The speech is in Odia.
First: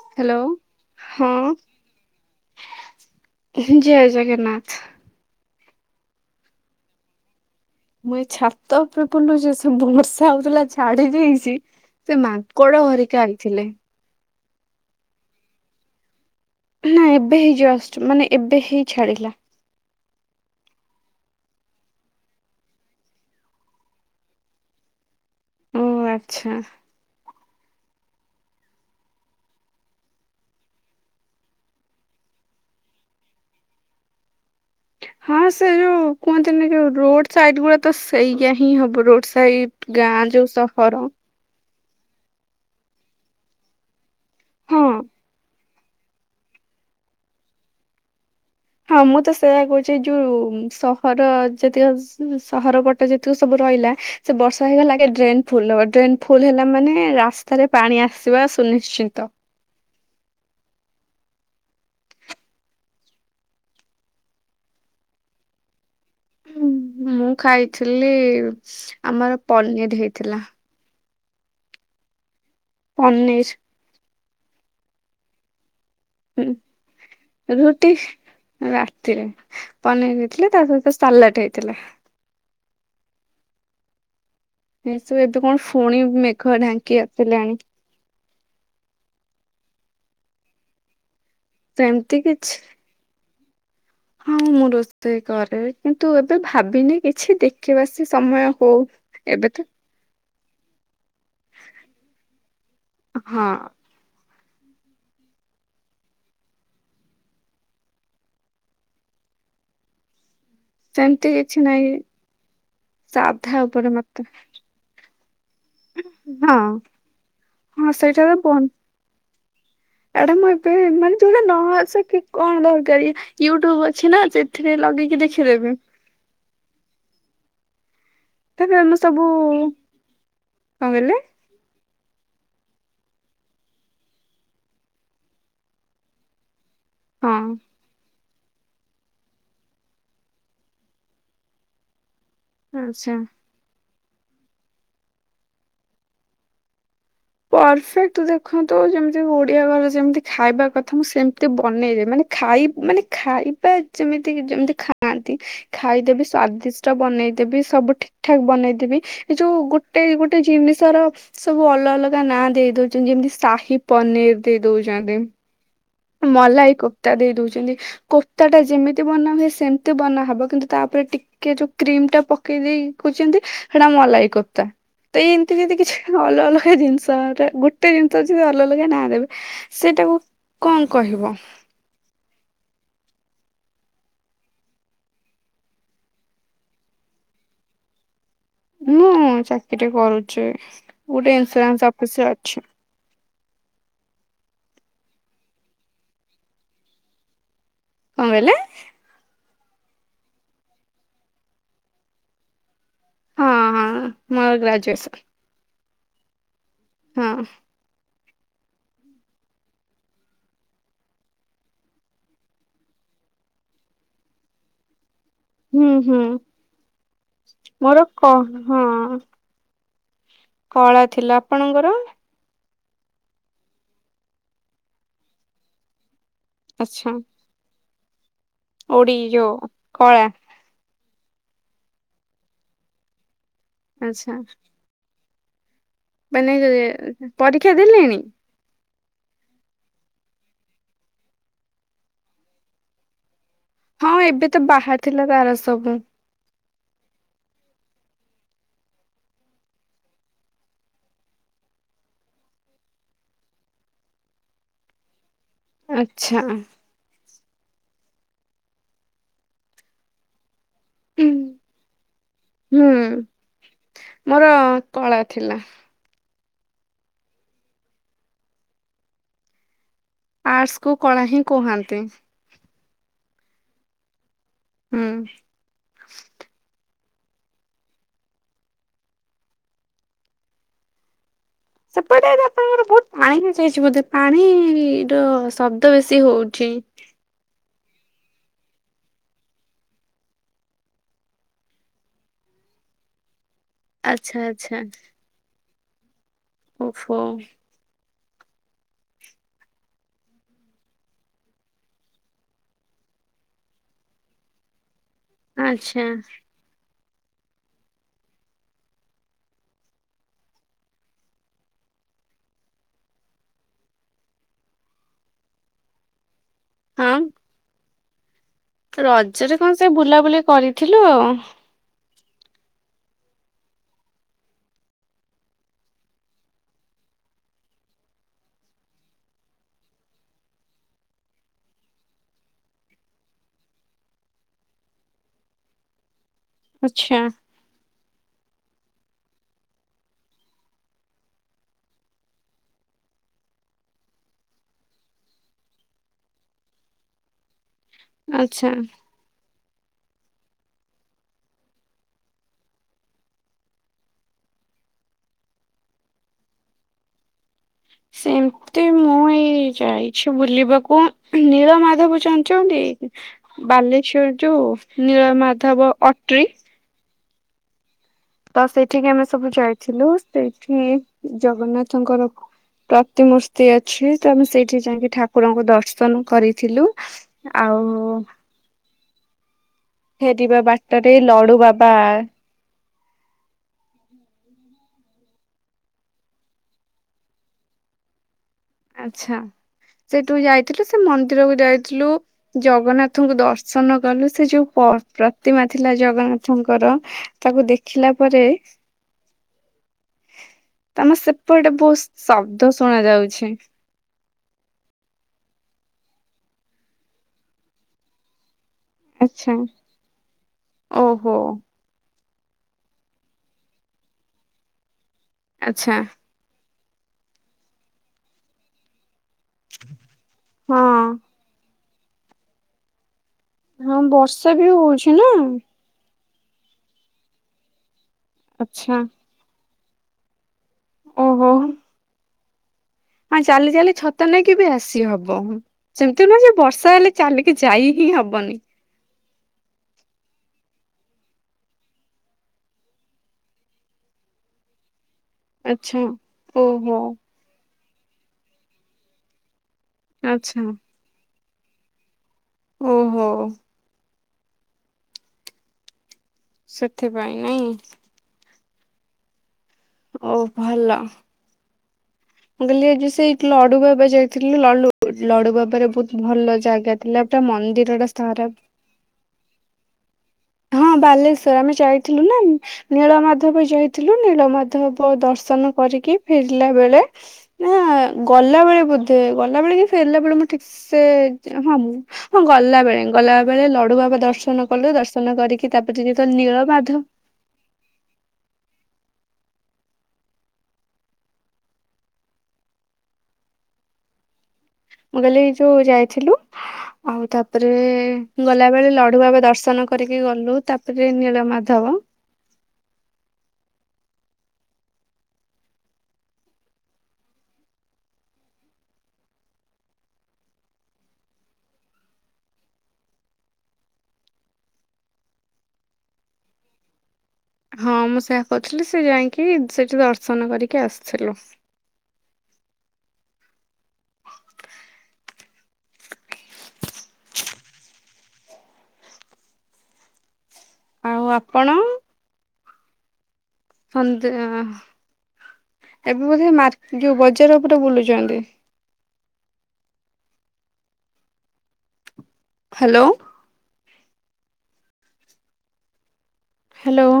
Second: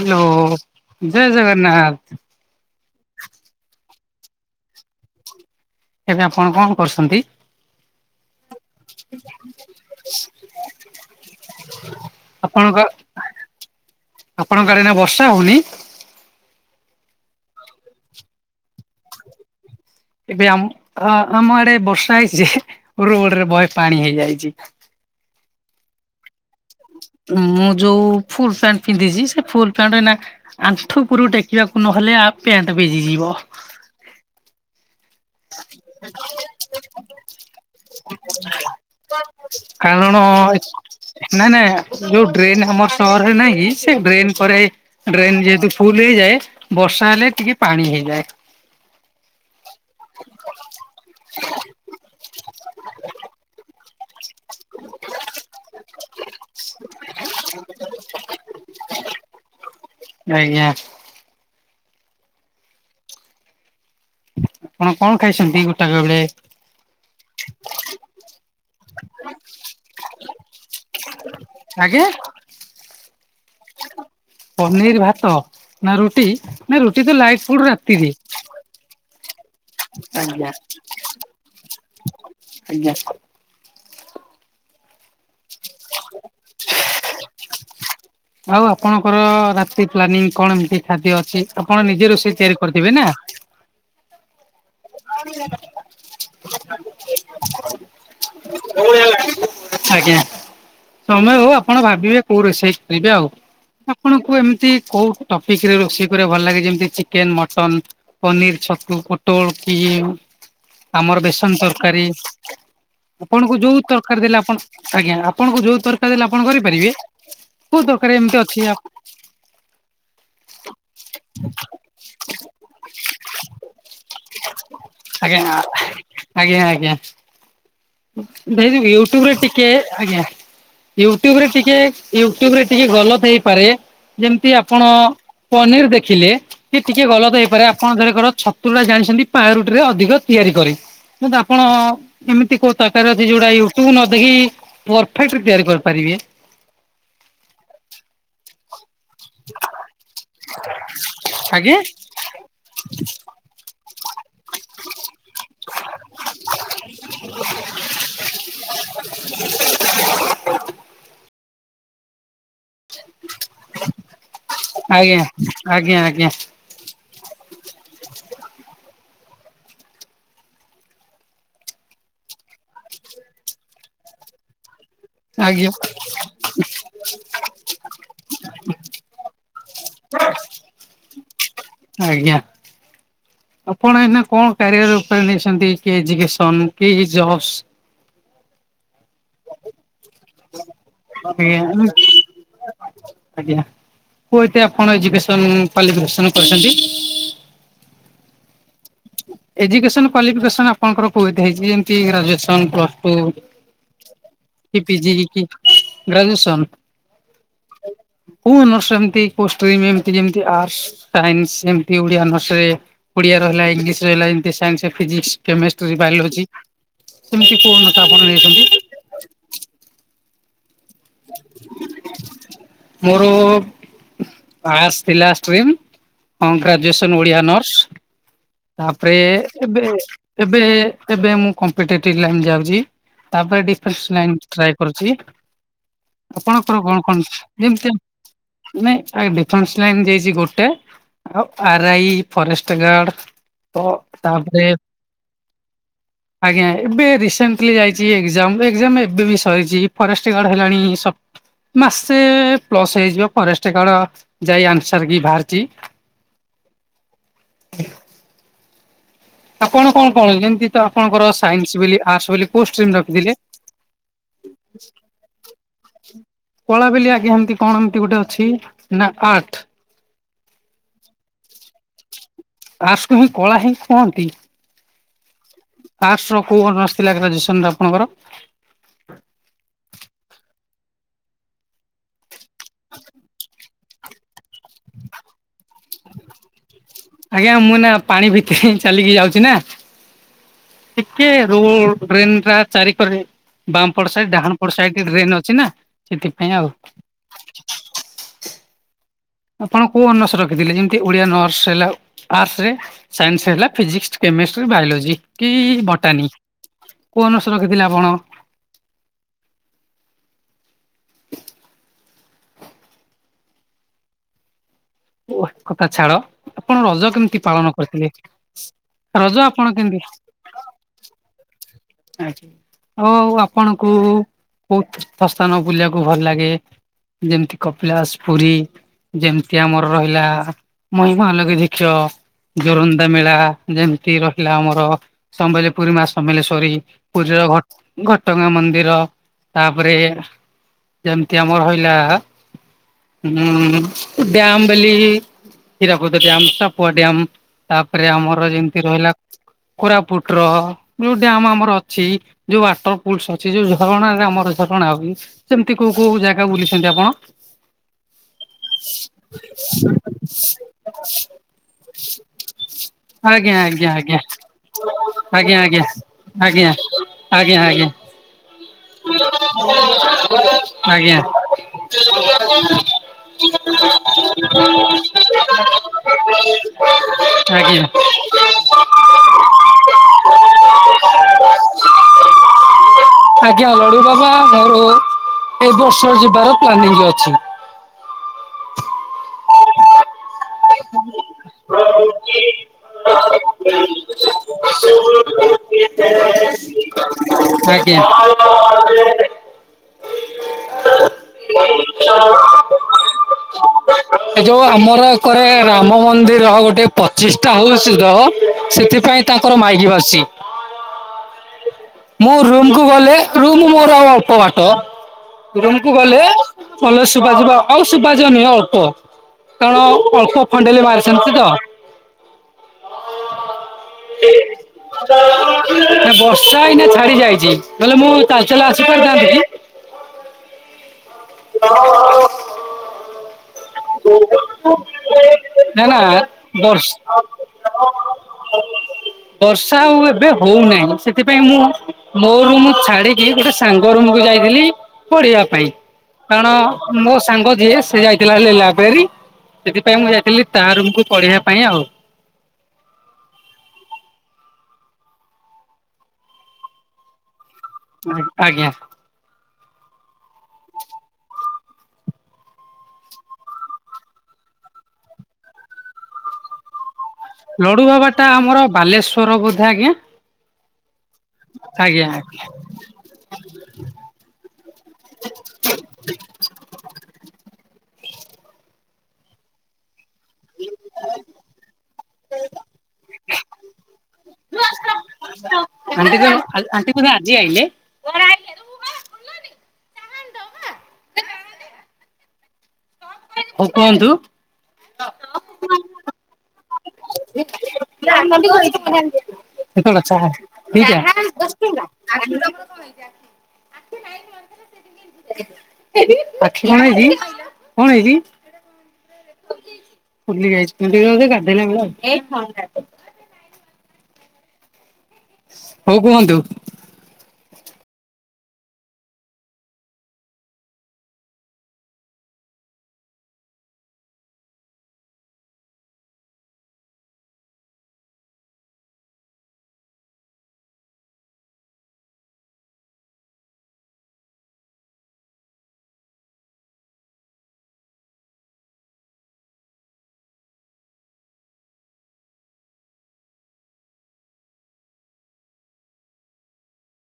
ହାଲୋ ହ୍ୟାଲୋ ଜୟ ଜଗନ୍ନାଥ୍। ଉହୁଁ ଜୟଜଗନ୍ନାଥ୍। ଏବେ ଆପଣ କଣ କରୁସନ୍ତି? ମୁଁ ଏ ଛାତ ଉପରେ ବୁଲୁଚି ସେ ବ ବର୍ଷା ହଉଥିଲା ଛାଡି ଯାଇଚି। ସେ ଆପଣଙ୍କ ମାଙ୍କଡ ହରିକା ଆଇଥିଲେ। ଆପଣଙ୍କ ଆଡେ ଏଇନା ବର୍ଷା ହଉନି? ନା ଏବେ ହି ଜଷ୍ଟ୍ ମାନେ ଏବେ ହି ଛାଡିଲା। ଏବେ ଆମ ହଁ ଆମ ଆଡେ ବର୍ଷା ହେଇଚି ଯେ ରୋଡରେ ବହେ ପାଣି ହେଇଯାଇଚି। ଓ ଆଚ୍ଛା! ମୁଁ ଯୋଉ ଫୁଲ୍ ପ୍ୟାଣ୍ଟ ପିନ୍ଧିଛି ସେ ଫୁଲ୍ ପ୍ୟାଣ୍ଟ ନା ଆଣ୍ଠୁ ଉପୁରୁ ଟେକିବାକୁ ନହେଲେ ଆ ପ୍ୟାଣ୍ଟ ଭିଜିଯିବ। ହଁ ସେ ଯୋଉ କୁହନ୍ତିନି ଯୋଉ ରୋଡ୍ ସାଇଡ ଗୁଡା ତ ସେଇଆହିଁ ହବ। ରୋଡ ସାଇଡ କାରଣ ଗାଁ ଯୋଉ ସହର। ନାଇଁ ନାଇଁ ଯଉ ଡ୍ରେନ୍ ଆମ ସହରରେ ନାହିଁ କି ସେ ଡ୍ରେନ୍ ପରେ ହଁ। ଡ୍ରେନ୍ ଯେହେତୁ ଫୁଲ୍ ହେଇଯାଏ ବର୍ଷା ହେଲେ ଟିକେ ପାଣି ହେଇଯାଏ। ହଁ ମୁଁ ତ ସେୟା କହୁଚି। ସେ ଯୋଉ ସହର ଯେତିକ ସହର ପଟେ ଯେତିକ ସବୁ ରହିଲା ସେ ବର୍ଷା ହେଇଗଲେ ଆଗେ ଡ୍ରେନ ଫୁଲ ହବ। ଡ୍ରେନ ଫୁଲ ହେଲା ମାନେ ରାସ୍ତାରେ ପାଣି ଆସିବା ସୁନିଶ୍ଚିତ। ଆଜ୍ଞା। ଆପଣ କଣ ଖାଇସନ୍ତି ଗୋଟାକ ବେଳେ? ମୁଁ ଖାଇଥିଲି ଆମର ପନିର୍ ହେଇଥିଲା। ଆଜ୍ଞା? ପନିର୍ ପନିର୍ ଭାତ ନା ରୁଟି ଉଁ ନା ରୁଟି ତ ଲାଇଟ ଫୁଡ଼ ରୁଟି ରାତିରେ। ରାତିରେ ପନିର୍ ଦେଇଥିଲେ ତା ସହିତ ସାଲାଟ୍ ହେଇଥିଲା। [inaudible] ଏସୁ ଏବେ କଣ ଫୁଣି ମେଘ ଢାଙ୍କି ଆସିଲାଣି। ଆଉ ଆପଣଙ୍କର ରାତି ପ୍ଲାନିଂ କଣ ଏମିତି ଖାଦ୍ୟ ଅଛି, ଆପଣ ନିଜେ ସେମିତି ରୋଷେଇ କିଛି ତିଆରି କରିଦେବେ ନା। ହଁ ମୁଁ ରୋଷ୍ ଷେଇ କରେ କିନ୍ତୁ ଏବେ ଭାବିନି କିଛି ଦେଖିବା ସେ ସମୟ ହଉ। ଏବେ ତ ଆଜ୍ଞା ସମୟ ହଉ ଆପଣ ଭାବିବେ କୋଉ ରୋଷେଇ କରିବେ ଆଉ। ହଁ ଆପଣଙ୍କୁ ଏମିତି କୋଉ ଟପିକ୍ ରେ ରୋଷେଇ କରିବାକୁ ଭଲ ଲାଗେ। ଯେମିତି ଚିକେନ, ମଟନ ପନିର ଛତୁ ପୋଟଳ କି ଆମର ସେମିତି ବେସନ କିଛି ନାହିଁ ତରକାରି। ଆପଣଙ୍କୁ ସାଧା ଯୋଉ ଉପରେ ମତେ ତରକାରୀ ଦେଲେ ଆପଣ ଆଜ୍ଞା ଆପଣଙ୍କୁ ଯୋଉ ତରକାରୀ ଦେଲେ ଆପଣ ହଁ କରିପାରିବେ? କୋଉ ହଁ ତରକାରୀ ଏମିତି ଅଛି ଆପ୍ ଏଟା ମୁଁ ଏବେ ମାନେ ଯୋଉରା ନ ଆସେ କି କଣ ଦରକାରି ୟୁଟୁବ୍ ଅ ଛିନା ସେଥିରେ ଲଗେଇକି ଆଜ୍ଞା ଦେଖିଦେବି। ଆଜ୍ଞା ଆଜ୍ଞା। [unintelligible] ବି ତାପରେ ଆମେ ସବୁ ୟୁଟ୍ୟୁବରେ ଟିକେ ଆଜ୍ଞା କଣ କହିଲେ ୟୁଟ୍ୟୁବରେ ଟିକେ ୟୁଟ୍ୟୁବରେ ଟିକେ ଗଲତ୍ ହେଇପାରେ। ଯେମିତି ଆପଣ ପନିର ଦେଖିଲେ ସେଏ ଟିକେ ଗଲତ ହଁ ହେଇପାରେ ଆପଣ ଧରକର ଛୁଟୁ ଟା ଜାଣିଛନ୍ତି ପାାରୁଟି ରେ ଅଧିକ ତିଆରି କରେ ବୁ ଆପଣ ଏମିତି କୋଉ ତରକାର ଆଚ୍ଛା। ଅଛି ଯୋଉଟାକି ତୁ ନଦଖି ପରଫେକ୍ଟ ତିଆରି କରିପାରିବେ। ପରଫେକ୍ଟ ଦେଖନ୍ତୁ ଯେମିତି ଓଡିଆ ଘରେ ଯେମିତି ଖାଇବା କଥା ମୁଁ ସେମତି ଆଜ୍ଞା ବନେଇବ। ମାନେ ଖାଇ ମାନେ ଖାଇବା ଯେମିତି ଯେମିତି ଖାଆନ୍ତି। ଖାଇଦେବି ସ୍ଵାଦିଷ୍ଟ ବନେଇଦେବି ସବୁ ଠିକ ଠାକ ବନେଇଦେବି। ଏ ଯୋଉ ଗୋଟେ ଗୋଟେ ଜିନିଷ ର ସବୁ ଅଲ ଅଲଗା ନାଁ ଦେଇ ଦଉଛନ୍ତି ଯେମିତି ସାହି ପନିର ଦେଇ ଦଉଛନ୍ତି। ଆଜ୍ଞା ଆଜ୍ଞା ଆଜ୍ଞା। ମଲାଇ କୋ୍ତା ଦେଇ ଦଉଛନ୍ତି। କୋତା ଟା ଯେମିତି ବନା ହୁଏ ସେମତି ବନା ହବ କିନ୍ତୁ ତା ଉପରେ ଟୀ କି ଯୋଉ କ୍ରିମ ଟା ପକେଇ ଦେଇଛନ୍ତି ସେଟା ମଲାଇ କତା ତ ଏଇ ଏମିତି ଆଜ୍ଞା ଯଦି କିଛି ତା ଅଲଗ ଅଲଗା ଜିନିଷ ଗୋଟେ ଜିନିଷ ଅଛି ଅଲଗା ଅଲଗା ନାଁ ଦେବେ। ସେଇଟାକୁ କଣ କହିବ। ଆଜ୍ଞା। ଆପଣ ଏଇନା କଣ କ୍ୟାରିଅରରେ ନେଇଛନ୍ତି କି ଏଜୁକସନ କି ଜବସ ମୁଁ ଚାକିରି କରୁଛି। ଗୋଟେ ସେ ଇନ୍ସୁରାନ୍ସ ଅଫିସରେ ଆଜ୍ଞା ଅଛି। କୁ ଏତ ଆପଣ ଏଜୁକେସନ କ୍ଯୁ୍ୱାଲିଫିକେସନ କ ରିଛନ୍ତି? କଣ କହିଲେ? ଏଜୁକସନ କ୍ୱାଲିଫିକେସନ ଆପଣଙ୍କର କୋଠି ହେଇଛି ଯେମିତି ଗ୍ରାଜୁଏସନ ଓ ହଁ ହଁ ମୋର ପି ଗ୍ରାଜୁଏସନ ଜି କି ଗ୍ରାଜୁଏସନ୍? ହଁ [unintelligible] କୋଉ ଅନର୍ସ ଯେମିତି କୋଉ ସ୍ତ୍ରିମି ରଖିଛନ୍ତି ଆର୍ସଟ୍, ସାଇନ୍ସ, କମର୍ସ ଓଡ଼ିଆ ଅର୍ନସରେ ଓଡିଆ ରହିଲା ଇଂଲିଶ ରହିଲ ଏମିତି ସାଇନ୍ସ ଫିଜିକ୍ସ ହୁଁ କେମିଷ୍ଟ୍ରି ହୁଁ। ବାୟୋଲୋଜି ଏମିତି କଣତା ମୋର ଆପଣ କ ନେଇଛନ୍ତି? ହଁ କଳା ଥିଲା ଆପଣଙ୍କର? ମୋର ପାସ୍ ଥିଲା ଷ୍ଟ୍ରିମ ଗ୍ରାଜୁଏସନ ଆଚ୍ଛା ଥିଲା ଓଡ଼ିଆ ଅର୍ନସ୍। ତାପରେ ଓଡି ଯୋଉ କଳା ଏବେ ଏ ଏବେ ମୁଁ କମ୍ପିେଟିଭ ଲାଇନ୍ ଯାଉଛି ତାପରେ ଡିଫେନ୍ସ ଆଚ୍ଛା। ଲାଇନ ଟ୍ରାଏ କରୁଛି ମାନେ ଆପଣଙ୍କର କଣ କଣ ପରୀକ୍ଷା ଯେମିତି ଦେଲେଣି? ମାନେ ଆ ଡିଫେନ୍ସ ଲାଇନ୍ ଯାଇଛି ଗୋଟେ ଆଉ ଆର ଆଇ ଫରେଷ୍ଟ ଗାର୍ଡ ତ ହଁ ଏବେ ତ ତାପରେ ବାହାର ଥିଲା ତାର ସବୁ। ଆଜ୍ଞା ଏବେ ରିସେଣ୍ଟଲି ଯାଇଛି ଏକ୍ଜାମ ଏଜାମ ଏବେ ବି ସରିଛି ଫରେଷ୍ଟ ଗାର୍ଡ ହେଲାଣି ସ ମାସେ ପ୍ଲସ ହେଇଯିବ ଫରେଷ୍ଟ୍ ଗାର୍ଡ ଯାଇ ଆନ୍ସର କି ବାହାରିଛି। ଆଚ୍ଛା ଆପଣ କଣ କଣ ଯେମିତି ତ ଆପଣଙ୍କର ସାଇନ୍ସ ବୋଲି ଆର୍ଟସ ବୋଲି କୋଉ ଷ୍ଟିମ ହୁଁ ରଖିଥିଲେ? ମୋର କଳା ଥିଲା। କଳା ବଲି ଆଜ୍ଞା ଏମତି କଣ ଏମତି ଗୋଟେ ଅଛି ନା ଆଠ। ଆର୍ଟସ୍ କୁ କଳା ହିଁ କୁହନ୍ତି? ଆାର୍ସକୁ ହି କଳା ହେି କୁହନ୍ତି। ହୁଁ। ଆର୍ଟ୍ସ ର କୋଉ ଅନର୍ସ ଥିଲା ଗାଜୁଏସନ୍ ରେ ଆପଣଙ୍କର? ସେପଟେ ଆପଣଙ୍କ ଗୋଟେ ବହୁତ ମାଣି ମିସେଇଛି ବୋଧେ। ପାଣି ଇର ଶବ୍ଦ ବେଶୀ ହୋଉଚି। ଆଜ୍ଞା ମୁଁ ଏଇନା ପାଣି ଭିତରେ ଚାଲିକି ଯାଉଚି ନା। ଟିକେ ରୋଡ ଡ୍ରେନ ଟା ଚାରି ପାଗେ। ବାମପଡ ସାଇଡି ଆଚ୍ଛା ଡାହାଣ ଆଚ୍ଛା ସାଇଡ ଡ୍ରେନ ଅଛିନା ସେଥିପାଇଁ ଆଉ। ଫୋ ଆପଣ କୋଉ ଅନର୍ସ ରଖିଥିଲେ? ଯେମତି ଓଡିଆ ନର୍ସ ହେଲା ଆର୍ଟସ୍ ରେ। ସାଇନ୍ସ ହେଲା ଫିଜିକ୍ସ, କେମିଷ୍ଟ୍ରି, ବାୟୋଲୋଜି। କି ଆଚ୍ଛା ବଟାନୀ କୋଉ ଅନର୍ସ ରଖିଥିଲେ ଆପଣ? ଓ ଏକ କଥା ଛାଡ ଆପଣ ରଜ ହଁ। କେମିତି ପାଳନ କରିଥିଲେ? ରଜ ରଜରେ ଆପଣ କଣ ସେ କେମିତି ବୁଲାବୁଲି କରିଥିଲୁ ଆଉ। ଆା ଆଉ ଆପଣଙ୍କୁ କୋଉ ତୀର୍ଥ ସ୍ଥାନ ବୁଲିବାକୁ ଭଲ ଲାଗେ? ଯେମିତି କପିଳାଶ, ପୁରୀ? ଯେମିତି ଆମର ରହିଲା ମହିମାଲୋଖ ଧୀକ୍ଷ। ଜୋରନ୍ଦା ମେଳା ଯେମିତି ରହିଲା ଆମର ସମ୍ଭଲି ପୁରୀମା ସମ୍ବଳେଶ୍ୱରୀ। ଆଚ୍ଛା ପୁରୀର ଘଟ ଘଟଗାଁ ମନ୍ଦିର। ତାପରେ ଯେମତି ଆମର ହଇଲା ହୁଁ ଡ୍ୟାମ ବେଲି ହୀରାକୁଦ ଡ୍ୟାମ, ସାପୁଆ ଡ୍ୟାମ। ତାପରେ ଆମର ଆଚ୍ଛା। ଯେମତି ରହିଲା କୋରାପୁଟର ଯୋଉ ଡ୍ୟାମ୍ ଆମର ଅଛି ଯୋଉ ୱାଟର ପୁଲସ ଅଛି, ଯୋଉ ଝରଣ ରେ ଆମର ଝରଣା ଉଁ। ସେମତି କୋଉ କୋଉ ଜାଗା ବୁଲିଛନ୍ତି ଆପଣ? ସେମତି ମୁଁ ଏଇ କି ଯାଇଛି ବୁଲିବାକୁ ନୀଳ ମାଧବ ଚାଞ୍ଚନ୍ତି? ଆଜ୍ଞା ଆଜ୍ଞା ଆଜ୍ଞା ବାଲେଶ୍ଵର ଯୋଉ ନୀଳ ଆଜ୍ଞା ମାଧବ ଆଜ୍ଞା ଅଟ୍ରି। ଆଜ୍ଞା ଆଜ୍ଞା ଆଜ୍ଞା। ତ ସେଇଠିକି ଆମେ ସବୁ ଯାଇଥିଲୁ। ସେଇଠି ଆଜ୍ଞା ଜଗନ୍ନାଥଙ୍କର ଭୋ ପ୍ରତିମୂର୍ତ୍ତି ଅଛି ତ ଆମେ ସେଇଠି ଯାଇକି ଠାକୁରଙ୍କୁ ଦର୍ଶନ କରିଥିଲୁ। ଆଉ ଆଜ୍ଞା ଫେରିବା ବାଟରେ ଲଡୁ ବାବା [inaudible] ଆଜ୍ଞା ଲଡୁ ବାବା ଆଉ ମୋର ଏଇ ବର୍ଷ ଯିବାର ପ୍ଲାନିଂ ଅଛି। ଆଛା ସେଇଠୁ ଯାଇଥିଲୁ ସେ ମନ୍ଦିରକୁ ଯାଇଥିଲୁ। ଜଗନ୍ନାଥଙ୍କୁ ଦର୍ଶନ କଲୁ ସେ ଯୋଉ ପର ପ୍ରତିମା ଥିଲା ଜଗନ୍ନାଥ ଙ୍କର। ତାକୁ ଦେଖିଲା ପରେ ଆଜ୍ଞା। ତମର ସେପଟଟେ ବହୁତ ଶବ୍ଦ ଶୁଣ ଯାଉଛି। ଏ ଯୋଉ ଆମର ଏ କରେ ରାମ ମନ୍ଦିର ଗୋଟେ ପଚିଷ୍ଟା ହୋଉଚି ତ। ସେଥି ପାଇଁ ତାଙ୍କର ଆଚ୍ଛା ମାଇଗି ବାସଚି। ଓହୋ ମୁଁ ରୁମ କୁ ଗଲେ ରୁମ ମୋର ଆଉ ଅଳ୍ପ ବାଟ। ରୁମ କୁ ଆଚ୍ଛା ଗଲେ କଲେ ଶୁଵାଯିବା ହୋଉ ଶୁପାଯାଉନି ଓ କୁହ। କାରଣ ଅଳ୍ପ ଫଣ୍ଡେଲ ହଁ ମାର ସାରଚି ତ। ହଁ ବର୍ଷା ବି ହୋଉଚି ନା। ବର୍ଷା ଏଇନା ଛାଡି ଯାଇଚି ନହେଲେ ମୁଁ ତାଚେଲା ଚାଲ ଆସି ଆଚ୍ଛା ପାରିଥାନ୍ତି କି? ଓହୋ। ହଁ ଚାଲି ଚାଲି ଛତା ନେଇକି ବି ଆସି ହବ। ନା ନା ସେମିତି ନୁହଁ ଯେ ବର୍ଷ ବର୍ଷା ହେଲେ ଚାଲିକି ଯାଇ ହିଁ ହବନି। ବର୍ଷା ଆଉ ଏବେ ହଉନାହିଁ ସେଥିପାଇଁ ମୁଁ ମୋ ରୁମ୍ ଛାଡିକି ଗୋଟେ ସାଙ୍ଗ ରୁମକୁ ଯାଇଥିଲି। ପଢିବା ପାଇଁ ଆଚ୍ଛା। ଓହୋ କାରଣ ମୋ ସାଙ୍ଗ ଯିଏ ସେ ଯାଇଥିଲା ବେଲି ଲାଇବ୍ରେରୀ ସେଥିପାଇଁ ମୁଁ ଯାଇଥିଲି ଆଚ୍ଛା ତା ରୁମକୁୁ ପଢିବା ପାଇଁ ଆଉ। ଓହୋ। ସେଥିପାଇଁ ନାଇଁ ଆଜ୍ଞା। ଓ ଭଲ। ମୁଁ କହିଲି ଆଜି ସେଇ ଲଡୁବାବା ଯାଇଥିଲି ଲଡୁ ଲଡୁବାବାରେ ବହୁତ ଭଲ ଜାଗା ଥିଲା ପୋଟା ଲଡୁ ମନ୍ଦିର ବାବା ଟା ସ୍ାର [inaudible] ଆମର ବାଲେଶ୍ଵର ବୋଧେ ଆଜ୍ଞା। ହଁ ବାଲେଶ୍ଵର ଆମେ ଆଜ୍ଞା ଯାଇଥିଲୁ ନା ନୀଳ ମାଧବ ଯାଇଥିଲୁ ନୀଳ ମାଧବ ଦର୍ଶନ କରିକି ଫେରିଲା ବେଳେ ନା ଗଲାବେଳେ ବୋଧେ ଗଲାବେଳେ କି ଫେରିଲା ବେଳେ ମୁଁ ଠିକସେ ହଁ ମୁଁ ହଁ ଗଲାବେଳେ ଗଲାବେଳେ ଲଡୁ ବାବା ଦର୍ଶନ କଲୁ ଦର୍ଶନ କରିକି ତାପରେ ଯେତେବେଳେ ନୀଳ ମାଧବ ଜି ଆଇଲେ। ଦ କ [inaudible] ହଉ କୁହନ୍ତୁ? ମୁଁ କହିଲି ଏଇ ଯୋଉ ଯାଇଥିଲୁ ଆଉ ତାପରେ ଗଲା ବେଳେ ଲଢୁ ବାବା ଦର୍ଶ ଡଛ [inaudible] ଆଖି କଣହେଇଚି? କଣ ହେଇଛି? ହ ଫୁଲି ଯାଇଚି [unintelligible] କରଦ ନା ହଉ କୁହନ୍ତୁ? ହଁ ମୁଁ ସେଇଆ କହୁଥିଲି ସେ ଯାଇକି ସେଠି ଦର୍ଶନ କରିକି ଆସିଥିଲୁ। ହତ ଆଉ ଆପଣ? ସନ୍ଧ୍ୟା ଏବେ ବୋଧେ ମାର୍କେ ଯଉ ବଜାର ଉପରେ ବୁଲୁଛନ୍ତି? Hello, hello.